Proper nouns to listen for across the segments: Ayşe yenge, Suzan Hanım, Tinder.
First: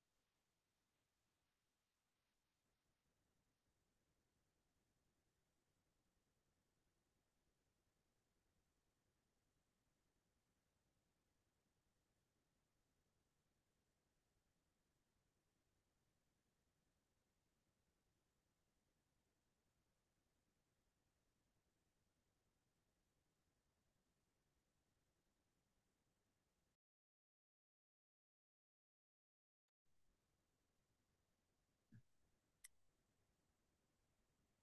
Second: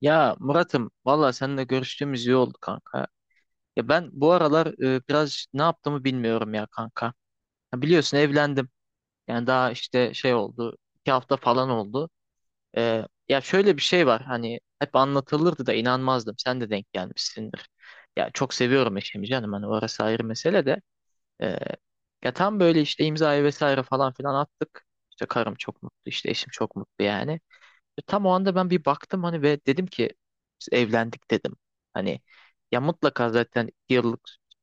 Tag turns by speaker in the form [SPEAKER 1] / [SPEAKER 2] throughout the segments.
[SPEAKER 1] Ya Murat'ım valla seninle görüştüğümüz iyi oldu kanka. Ya ben bu aralar biraz ne yaptığımı bilmiyorum ya kanka. Ya biliyorsun evlendim. Yani daha işte şey oldu. 2 hafta falan oldu. Ya şöyle bir şey var hani hep anlatılırdı da inanmazdım. Sen de denk gelmişsindir. Ya çok seviyorum eşimi canım hani orası ayrı mesele de. E, ya tam böyle işte imzayı vesaire falan filan attık. İşte karım çok mutlu işte eşim çok mutlu yani. Tam o anda ben bir baktım hani ve dedim ki biz evlendik dedim. Hani ya mutlaka zaten 2 yıllık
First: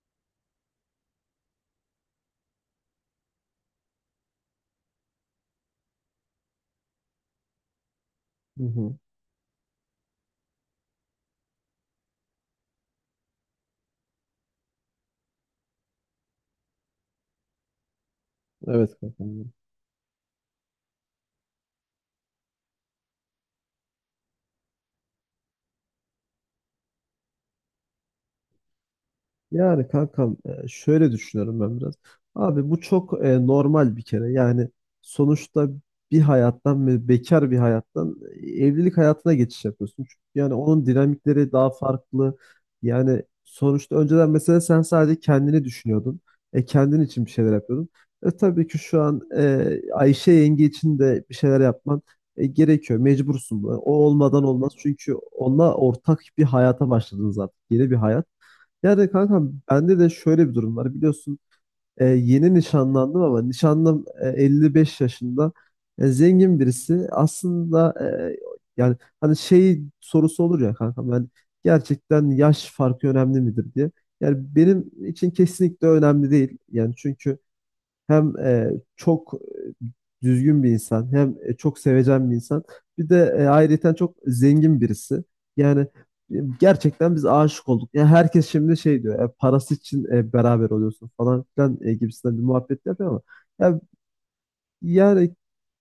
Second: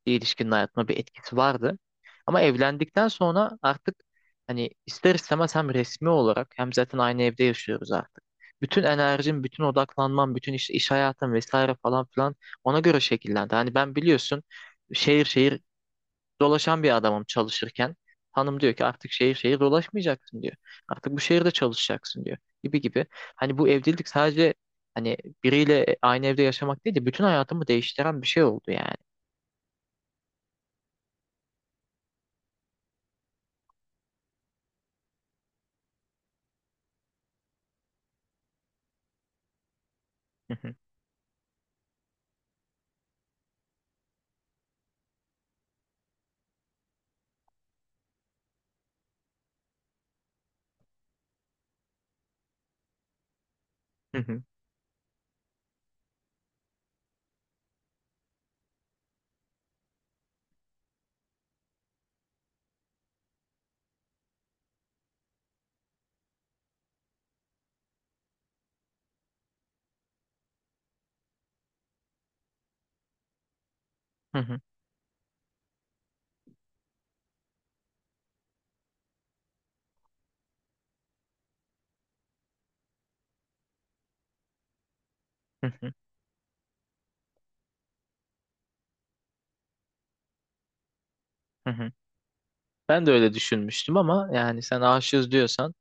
[SPEAKER 1] ilişkinin hayatıma bir etkisi vardı. Ama evlendikten sonra artık hani ister istemez hem resmi olarak hem zaten aynı evde yaşıyoruz artık.
[SPEAKER 2] Hı
[SPEAKER 1] Bütün
[SPEAKER 2] hı.
[SPEAKER 1] enerjim, bütün odaklanmam, bütün iş hayatım vesaire falan filan ona göre şekillendi. Hani ben biliyorsun şehir şehir dolaşan bir adamım çalışırken. Hanım diyor ki
[SPEAKER 2] Evet
[SPEAKER 1] artık şehir
[SPEAKER 2] kankam.
[SPEAKER 1] şehir dolaşmayacaksın diyor. Artık bu şehirde çalışacaksın diyor gibi gibi. Hani bu evlilik sadece hani biriyle aynı evde yaşamak değil de bütün hayatımı değiştiren bir şey oldu yani.
[SPEAKER 2] Yani kankam şöyle düşünüyorum ben biraz. Abi bu çok normal bir kere. Yani sonuçta bir hayattan ve bekar bir hayattan evlilik hayatına geçiş yapıyorsun. Çünkü
[SPEAKER 1] Hı
[SPEAKER 2] yani
[SPEAKER 1] hı,
[SPEAKER 2] onun dinamikleri daha farklı. Yani sonuçta önceden mesela sen sadece kendini düşünüyordun. Kendin için bir şeyler yapıyordun. Tabii ki şu an Ayşe yenge için de bir şeyler yapman gerekiyor. Mecbursun. O
[SPEAKER 1] hı hı,
[SPEAKER 2] olmadan olmaz. Çünkü onunla ortak bir hayata başladınız artık. Yeni bir hayat. Yani kanka bende de şöyle bir durum var. Biliyorsun yeni nişanlandım ama nişanlım 55 yaşında. Zengin birisi. Aslında yani hani şey sorusu olur ya kanka ben gerçekten yaş farkı önemli midir diye. Yani
[SPEAKER 1] hı hı,
[SPEAKER 2] benim için kesinlikle önemli değil. Yani çünkü hem çok düzgün bir insan, hem çok sevecen bir insan. Bir de ayrıyeten çok zengin birisi.
[SPEAKER 1] hı
[SPEAKER 2] Yani
[SPEAKER 1] hı,
[SPEAKER 2] e, gerçekten biz aşık olduk. Yani herkes şimdi şey diyor, parası için beraber oluyorsun falan
[SPEAKER 1] hı
[SPEAKER 2] filan
[SPEAKER 1] hı.
[SPEAKER 2] gibisinden bir muhabbet
[SPEAKER 1] Ben
[SPEAKER 2] yapıyor
[SPEAKER 1] de
[SPEAKER 2] ama
[SPEAKER 1] öyle
[SPEAKER 2] ya,
[SPEAKER 1] düşünmüştüm ama yani sen aşığız
[SPEAKER 2] yani
[SPEAKER 1] diyorsan.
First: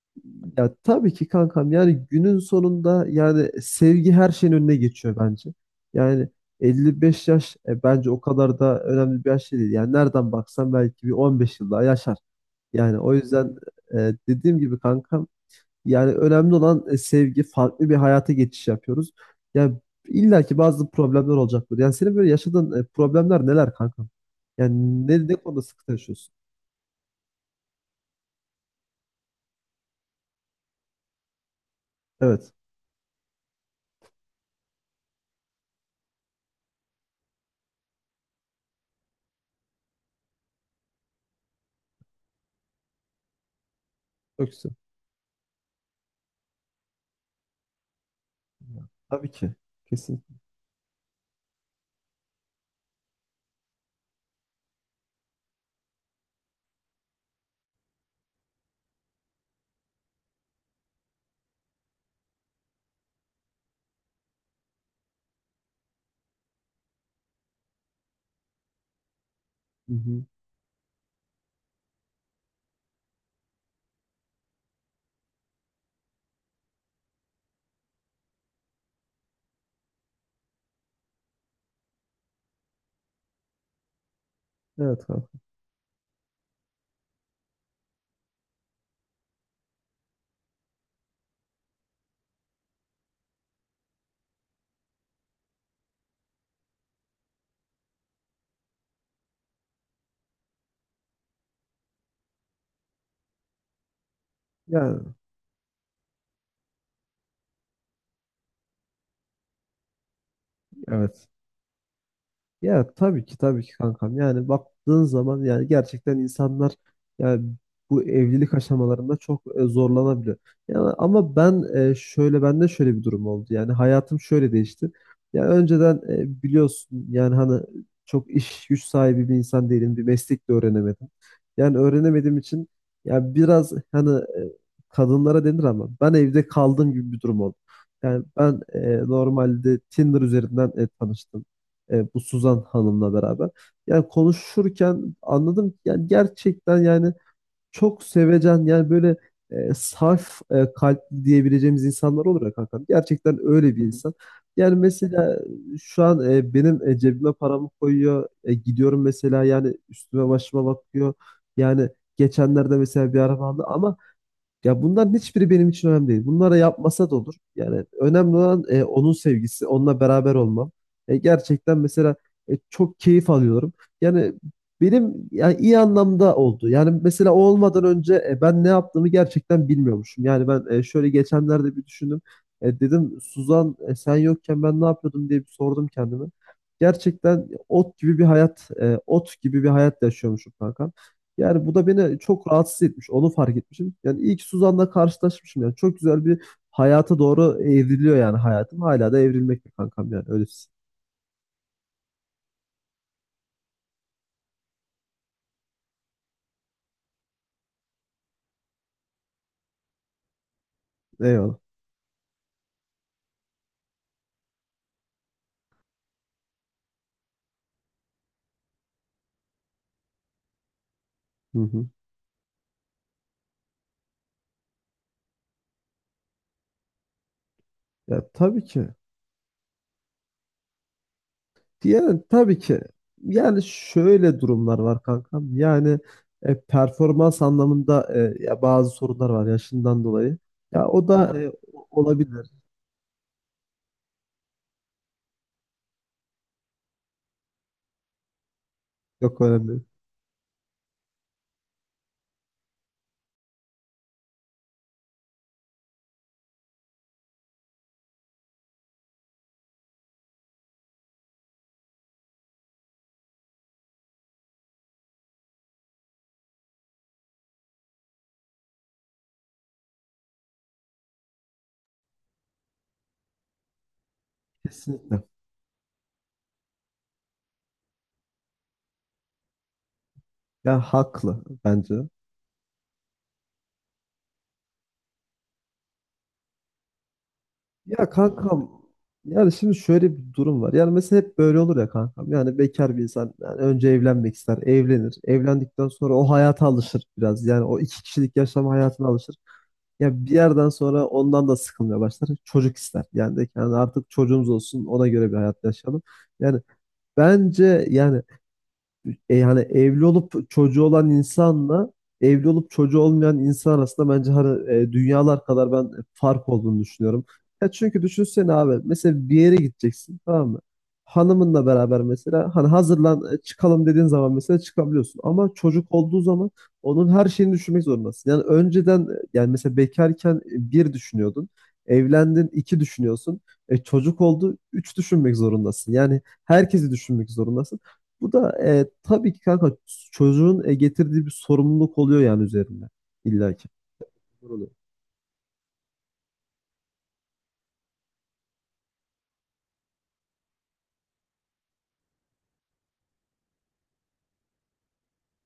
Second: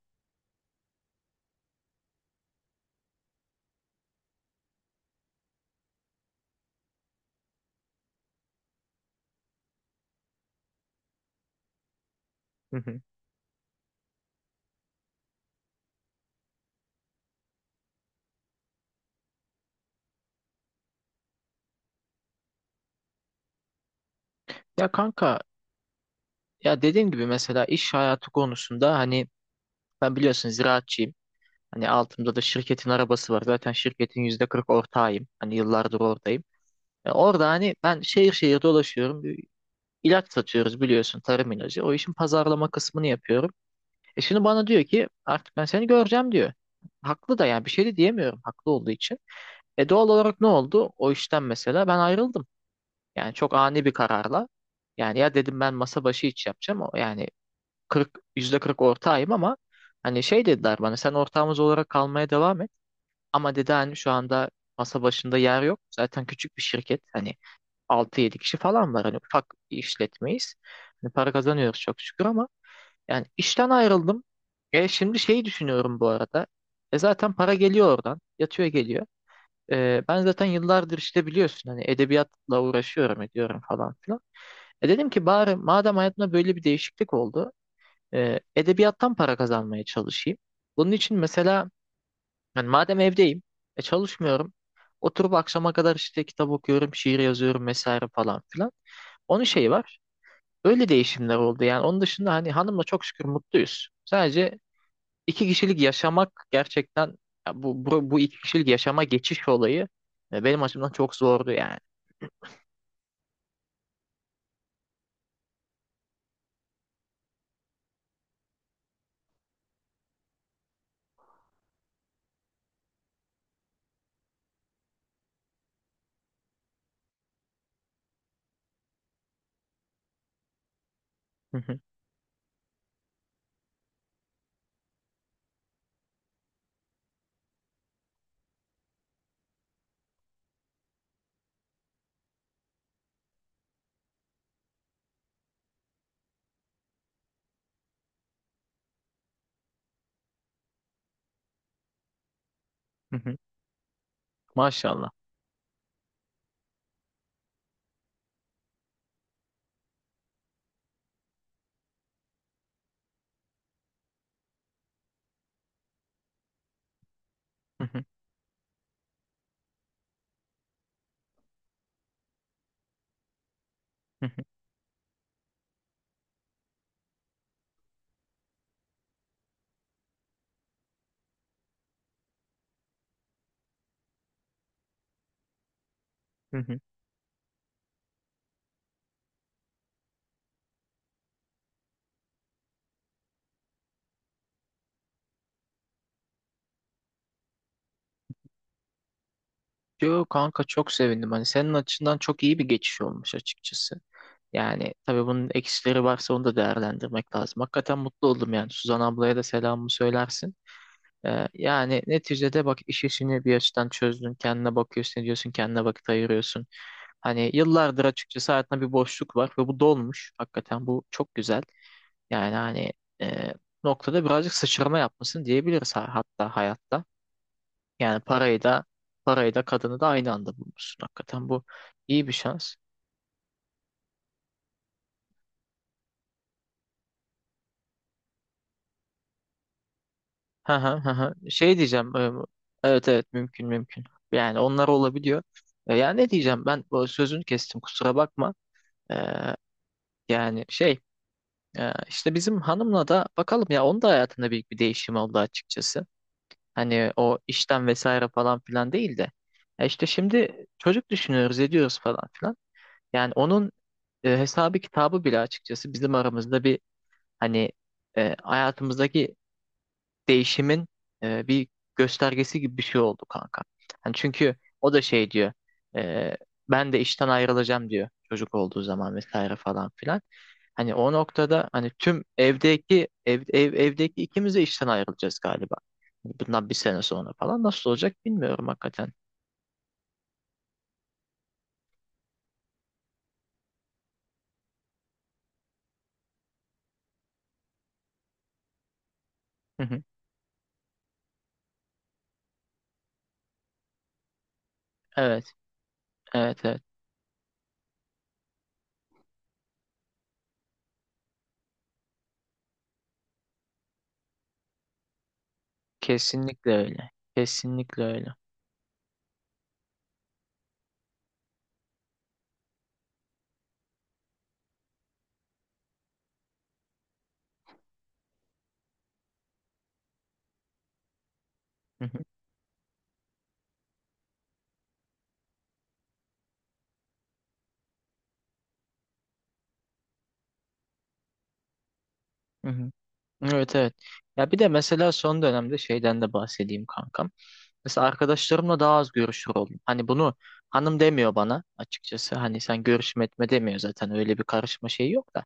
[SPEAKER 2] ya tabii ki kankam yani günün sonunda yani sevgi her şeyin önüne geçiyor bence. Yani 55 yaş bence o kadar da önemli bir yaş değil. Yani nereden baksan belki bir 15 yıl daha yaşar.
[SPEAKER 1] Hı
[SPEAKER 2] Yani
[SPEAKER 1] hı.
[SPEAKER 2] o yüzden dediğim gibi kankam yani önemli olan sevgi farklı bir hayata geçiş yapıyoruz. Yani illa ki bazı problemler olacaktır. Yani senin böyle yaşadığın problemler neler kankam?
[SPEAKER 1] Ya
[SPEAKER 2] Yani ne
[SPEAKER 1] kanka,
[SPEAKER 2] konuda sıkıntı yaşıyorsun?
[SPEAKER 1] ya dediğim gibi mesela iş hayatı konusunda hani ben biliyorsun ziraatçıyım. Hani altımda da
[SPEAKER 2] Evet.
[SPEAKER 1] şirketin arabası var. Zaten şirketin %40 ortağıyım. Hani yıllardır oradayım. Ya orada hani ben şehir şehir dolaşıyorum. Bir ilaç satıyoruz biliyorsun, tarım ilacı. O işin pazarlama kısmını yapıyorum. Şimdi
[SPEAKER 2] Çok
[SPEAKER 1] bana
[SPEAKER 2] güzel.
[SPEAKER 1] diyor ki artık ben seni göreceğim diyor. Haklı da yani bir şey de diyemiyorum haklı olduğu için.
[SPEAKER 2] Tabii ki.
[SPEAKER 1] Doğal
[SPEAKER 2] Kesin.
[SPEAKER 1] olarak ne oldu? O işten mesela ben ayrıldım. Yani çok ani bir kararla. Yani ya dedim ben masa başı iş yapacağım. O yani %40 ortağıyım ama hani şey dediler bana sen ortağımız olarak kalmaya devam et. Ama dedi hani şu anda masa başında yer yok. Zaten küçük bir şirket. Hani altı yedi kişi falan var. Hani ufak bir
[SPEAKER 2] Hı hı.
[SPEAKER 1] işletmeyiz. Hani para kazanıyoruz çok şükür ama yani işten ayrıldım. Şimdi şeyi düşünüyorum bu arada. Zaten para geliyor oradan. Yatıyor geliyor. Ben zaten yıllardır işte biliyorsun hani edebiyatla uğraşıyorum ediyorum falan filan. E
[SPEAKER 2] Evet
[SPEAKER 1] dedim ki
[SPEAKER 2] kankam.
[SPEAKER 1] bari madem hayatımda böyle bir değişiklik oldu, edebiyattan para kazanmaya çalışayım. Bunun için mesela yani madem evdeyim, çalışmıyorum. Oturup akşama kadar işte kitap okuyorum, şiir yazıyorum vesaire falan filan. Onun şeyi var. Öyle değişimler oldu yani. Onun dışında hani hanımla çok şükür mutluyuz. Sadece
[SPEAKER 2] Ya
[SPEAKER 1] iki kişilik yaşamak gerçekten, ya bu iki kişilik yaşama geçiş olayı benim açımdan çok
[SPEAKER 2] evet.
[SPEAKER 1] zordu yani.
[SPEAKER 2] Ya tabii ki tabii ki kankam. Yani baktığın zaman yani gerçekten insanlar yani bu evlilik aşamalarında çok zorlanabiliyor. Yani ama ben şöyle bende şöyle bir durum oldu. Yani hayatım şöyle değişti. Ya önceden biliyorsun yani hani çok iş güç sahibi bir insan değilim. Bir meslek de öğrenemedim.
[SPEAKER 1] Hı
[SPEAKER 2] Yani
[SPEAKER 1] hı,
[SPEAKER 2] öğrenemediğim için ya biraz hani kadınlara denir ama ben evde kaldığım gibi bir durum oldu. Yani ben normalde Tinder üzerinden tanıştım bu Suzan Hanım'la beraber. Yani konuşurken anladım ki yani gerçekten yani çok sevecen yani böyle saf kalpli diyebileceğimiz insanlar olur ya kankam.
[SPEAKER 1] hı hı.
[SPEAKER 2] Gerçekten öyle bir insan. Yani
[SPEAKER 1] Maşallah.
[SPEAKER 2] mesela şu an benim cebime paramı koyuyor. Gidiyorum mesela yani üstüme başıma bakıyor. Yani geçenlerde mesela bir araba aldı ama ya bunların hiçbiri benim için önemli değil. Bunlara yapmasa da olur.
[SPEAKER 1] Hı
[SPEAKER 2] Yani
[SPEAKER 1] hı,
[SPEAKER 2] önemli olan onun sevgisi, onunla beraber olmam. Gerçekten mesela çok keyif alıyorum.
[SPEAKER 1] hı
[SPEAKER 2] Yani
[SPEAKER 1] hı,
[SPEAKER 2] benim yani iyi anlamda oldu. Yani mesela o olmadan önce ben ne yaptığımı gerçekten bilmiyormuşum. Yani ben şöyle geçenlerde bir düşündüm. Dedim Suzan sen yokken ben ne yapıyordum diye bir sordum kendime.
[SPEAKER 1] hı hı.
[SPEAKER 2] Gerçekten ot gibi bir hayat yaşıyormuşum kanka. Yani bu da beni çok rahatsız etmiş. Onu fark etmişim. Yani ilk Suzan'la karşılaşmışım. Yani çok güzel bir hayata doğru evriliyor yani hayatım. Hala da evrilmekte kankam
[SPEAKER 1] Yo
[SPEAKER 2] yani. Öyle.
[SPEAKER 1] kanka, çok sevindim. Hani senin açından çok iyi bir geçiş olmuş açıkçası. Yani tabii bunun eksileri varsa onu da değerlendirmek lazım. Hakikaten mutlu oldum yani. Suzan ablaya da selamımı söylersin.
[SPEAKER 2] Eyvallah.
[SPEAKER 1] Yani neticede bak iş işini bir açıdan çözdün. Kendine bakıyorsun, ediyorsun, kendine vakit ayırıyorsun. Hani yıllardır açıkçası hayatında bir boşluk var ve bu dolmuş. Hakikaten bu çok
[SPEAKER 2] Hı
[SPEAKER 1] güzel.
[SPEAKER 2] hı.
[SPEAKER 1] Yani hani e, noktada birazcık sıçrama yapmışsın diyebiliriz, hatta hayatta. Yani
[SPEAKER 2] Ya
[SPEAKER 1] parayı
[SPEAKER 2] tabii
[SPEAKER 1] da
[SPEAKER 2] ki.
[SPEAKER 1] parayı da kadını da aynı anda bulmuşsun. Hakikaten bu
[SPEAKER 2] Yani
[SPEAKER 1] iyi bir
[SPEAKER 2] tabii
[SPEAKER 1] şans.
[SPEAKER 2] ki. Yani şöyle durumlar var kankam. Yani performans anlamında ya bazı sorunlar var yaşından dolayı.
[SPEAKER 1] Ha
[SPEAKER 2] Ya
[SPEAKER 1] ha
[SPEAKER 2] o
[SPEAKER 1] ha, ha.
[SPEAKER 2] da
[SPEAKER 1] Şey diyeceğim.
[SPEAKER 2] olabilir.
[SPEAKER 1] Evet evet mümkün mümkün. Yani onlar olabiliyor. Yani ne diyeceğim, ben bu sözünü kestim, kusura bakma. E,
[SPEAKER 2] Yok, önemli değil.
[SPEAKER 1] yani şey, işte bizim hanımla da bakalım, ya onun da hayatında büyük bir değişim oldu açıkçası. Hani o işten vesaire falan filan değil de. İşte şimdi çocuk düşünüyoruz ediyoruz falan filan. Yani onun hesabı kitabı bile açıkçası bizim aramızda bir, hani hayatımızdaki değişimin bir göstergesi gibi bir şey oldu kanka. Hani çünkü o da
[SPEAKER 2] Kesinlikle.
[SPEAKER 1] şey diyor. e, ben de işten ayrılacağım diyor çocuk olduğu zaman vesaire falan filan.
[SPEAKER 2] Ya
[SPEAKER 1] Hani o
[SPEAKER 2] haklı
[SPEAKER 1] noktada hani
[SPEAKER 2] bence.
[SPEAKER 1] tüm evdeki ev, ev evdeki ikimiz de işten ayrılacağız galiba. Hani bundan bir sene sonra falan nasıl
[SPEAKER 2] Ya
[SPEAKER 1] olacak bilmiyorum
[SPEAKER 2] kankam
[SPEAKER 1] hakikaten.
[SPEAKER 2] yani şimdi şöyle bir durum var. Yani mesela hep böyle olur ya kankam. Yani bekar bir insan yani önce evlenmek ister, evlenir. Evlendikten sonra o hayata alışır biraz. Yani o iki kişilik yaşam hayatına alışır.
[SPEAKER 1] Hı hı.
[SPEAKER 2] Ya bir yerden sonra ondan da sıkılmaya başlar. Çocuk ister. Yani de ki, yani artık çocuğumuz olsun ona göre bir
[SPEAKER 1] Evet,
[SPEAKER 2] hayat yaşayalım. Yani
[SPEAKER 1] evet, evet.
[SPEAKER 2] bence yani yani evli olup çocuğu olan insanla evli olup çocuğu olmayan insan arasında bence hani, dünyalar kadar ben fark
[SPEAKER 1] Kesinlikle
[SPEAKER 2] olduğunu
[SPEAKER 1] öyle.
[SPEAKER 2] düşünüyorum. Ya çünkü
[SPEAKER 1] Kesinlikle öyle.
[SPEAKER 2] düşünsene abi mesela bir yere gideceksin tamam mı? Hanımınla beraber mesela hani hazırlan çıkalım dediğin zaman mesela çıkabiliyorsun. Ama çocuk olduğu zaman onun her şeyini düşünmek zorundasın. Yani önceden yani mesela bekarken bir düşünüyordun.
[SPEAKER 1] Hı hı.
[SPEAKER 2] Evlendin iki düşünüyorsun. Çocuk oldu üç düşünmek zorundasın. Yani herkesi düşünmek zorundasın. Bu da tabii ki kanka çocuğun getirdiği bir sorumluluk oluyor yani
[SPEAKER 1] Hı
[SPEAKER 2] üzerinde.
[SPEAKER 1] hı.
[SPEAKER 2] İlla ki.
[SPEAKER 1] Evet evet. Ya bir de
[SPEAKER 2] Oluyor.
[SPEAKER 1] mesela son dönemde şeyden de bahsedeyim kankam. Mesela arkadaşlarımla daha az görüşür oldum. Hani bunu hanım demiyor bana açıkçası. Hani sen görüşme etme demiyor zaten. Öyle bir karışma şeyi yok da.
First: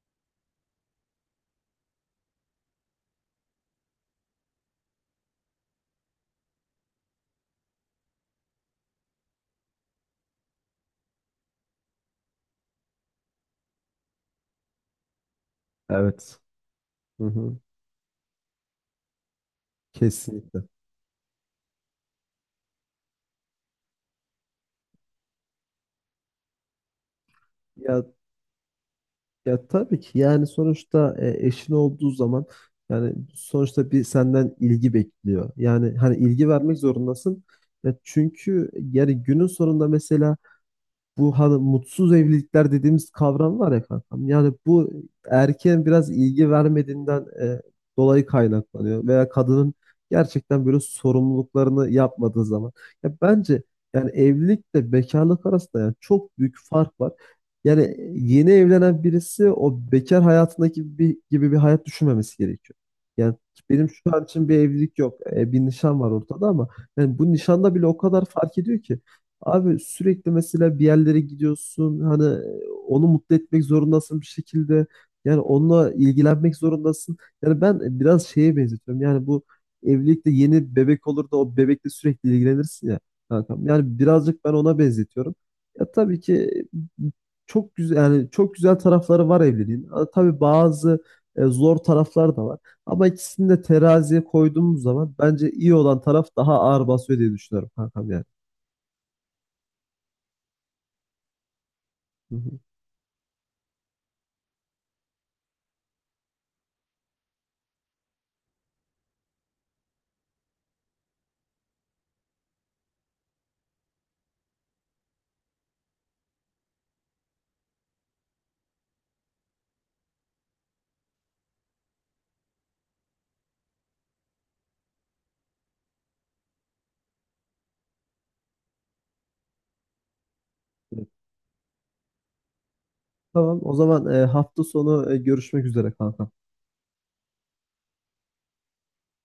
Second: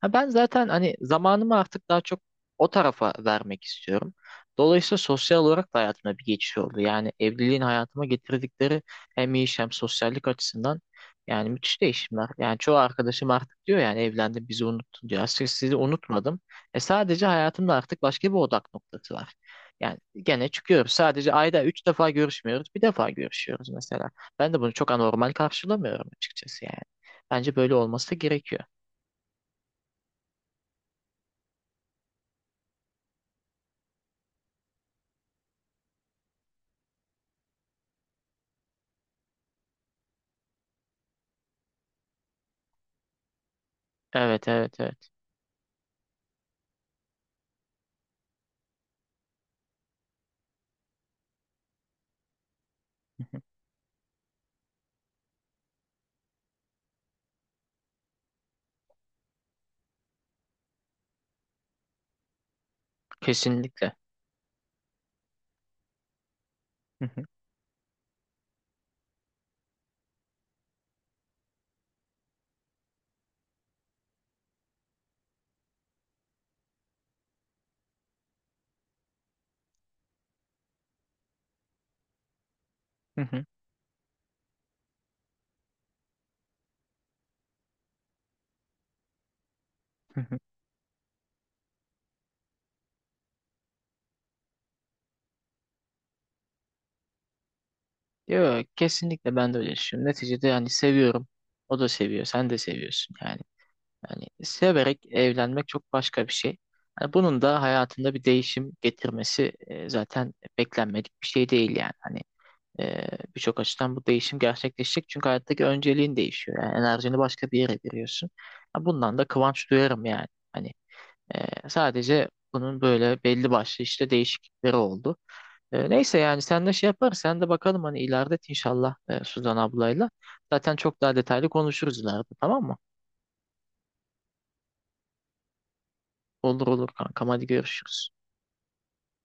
[SPEAKER 1] Ha ben zaten hani zamanımı artık daha çok o tarafa vermek istiyorum. Dolayısıyla sosyal olarak da hayatımda bir geçiş oldu. Yani evliliğin hayatıma getirdikleri hem iş hem sosyallik açısından yani müthiş değişimler. Yani çoğu arkadaşım artık diyor, yani evlendim bizi unuttun diyor. Aslında sizi unutmadım.
[SPEAKER 2] Evet.
[SPEAKER 1] E
[SPEAKER 2] Hı
[SPEAKER 1] sadece
[SPEAKER 2] hı,
[SPEAKER 1] hayatında artık başka bir odak noktası var. Yani gene
[SPEAKER 2] kesinlikle.
[SPEAKER 1] çıkıyoruz. Sadece ayda üç defa görüşmüyoruz. Bir defa görüşüyoruz mesela. Ben de bunu çok anormal karşılamıyorum açıkçası yani. Bence böyle
[SPEAKER 2] Ya
[SPEAKER 1] olması gerekiyor.
[SPEAKER 2] ya tabii ki yani sonuçta eşin olduğu zaman yani sonuçta bir senden ilgi bekliyor. Yani hani ilgi vermek zorundasın. Ya çünkü yani günün sonunda mesela bu hani mutsuz evlilikler dediğimiz kavram var ya kankam.
[SPEAKER 1] Evet
[SPEAKER 2] Yani
[SPEAKER 1] evet
[SPEAKER 2] bu
[SPEAKER 1] evet.
[SPEAKER 2] erkeğin biraz ilgi vermediğinden dolayı kaynaklanıyor veya kadının gerçekten böyle sorumluluklarını yapmadığı zaman. Ya bence yani evlilikle bekarlık arasında yani çok büyük fark var. Yani yeni evlenen birisi o bekar hayatındaki gibi bir hayat düşünmemesi gerekiyor. Yani benim
[SPEAKER 1] Kesinlikle.
[SPEAKER 2] şu an için bir evlilik yok. Bir nişan var ortada ama
[SPEAKER 1] Hı
[SPEAKER 2] yani
[SPEAKER 1] hı,
[SPEAKER 2] bu nişanda bile o kadar fark ediyor ki. Abi sürekli mesela bir yerlere gidiyorsun hani onu mutlu etmek zorundasın bir şekilde yani onunla ilgilenmek zorundasın. Yani ben biraz şeye benzetiyorum yani bu evlilikte yeni bebek olur da o bebekle sürekli ilgilenirsin ya
[SPEAKER 1] hı hı,
[SPEAKER 2] kankam. Yani birazcık ben ona benzetiyorum. Ya tabii ki e, çok güzel yani çok güzel tarafları var evliliğin. Ha,
[SPEAKER 1] hı hı.
[SPEAKER 2] tabii bazı zor taraflar da var. Ama ikisini de teraziye koyduğumuz zaman bence iyi olan taraf daha ağır basıyor diye düşünüyorum kankam yani.
[SPEAKER 1] Yok kesinlikle, ben de öyle düşünüyorum. Neticede yani seviyorum. O da seviyor.
[SPEAKER 2] Hı
[SPEAKER 1] Sen de
[SPEAKER 2] hı.
[SPEAKER 1] seviyorsun yani. Yani severek evlenmek çok başka bir şey. Yani bunun da hayatında bir değişim getirmesi zaten beklenmedik bir şey değil yani. Hani Ee, birçok açıdan bu değişim gerçekleşecek. Çünkü hayattaki önceliğin değişiyor. Yani enerjini başka bir yere veriyorsun. Ya bundan da kıvanç duyarım yani. Hani sadece bunun böyle belli başlı işte değişiklikleri oldu. Neyse yani sen de şey yaparız. Sen de bakalım hani ileride inşallah Suzan ablayla. Zaten çok daha detaylı konuşuruz ileride, tamam mı?
[SPEAKER 2] Tamam o zaman hafta sonu görüşmek üzere kanka.
[SPEAKER 1] Olur olur kankam, hadi görüşürüz.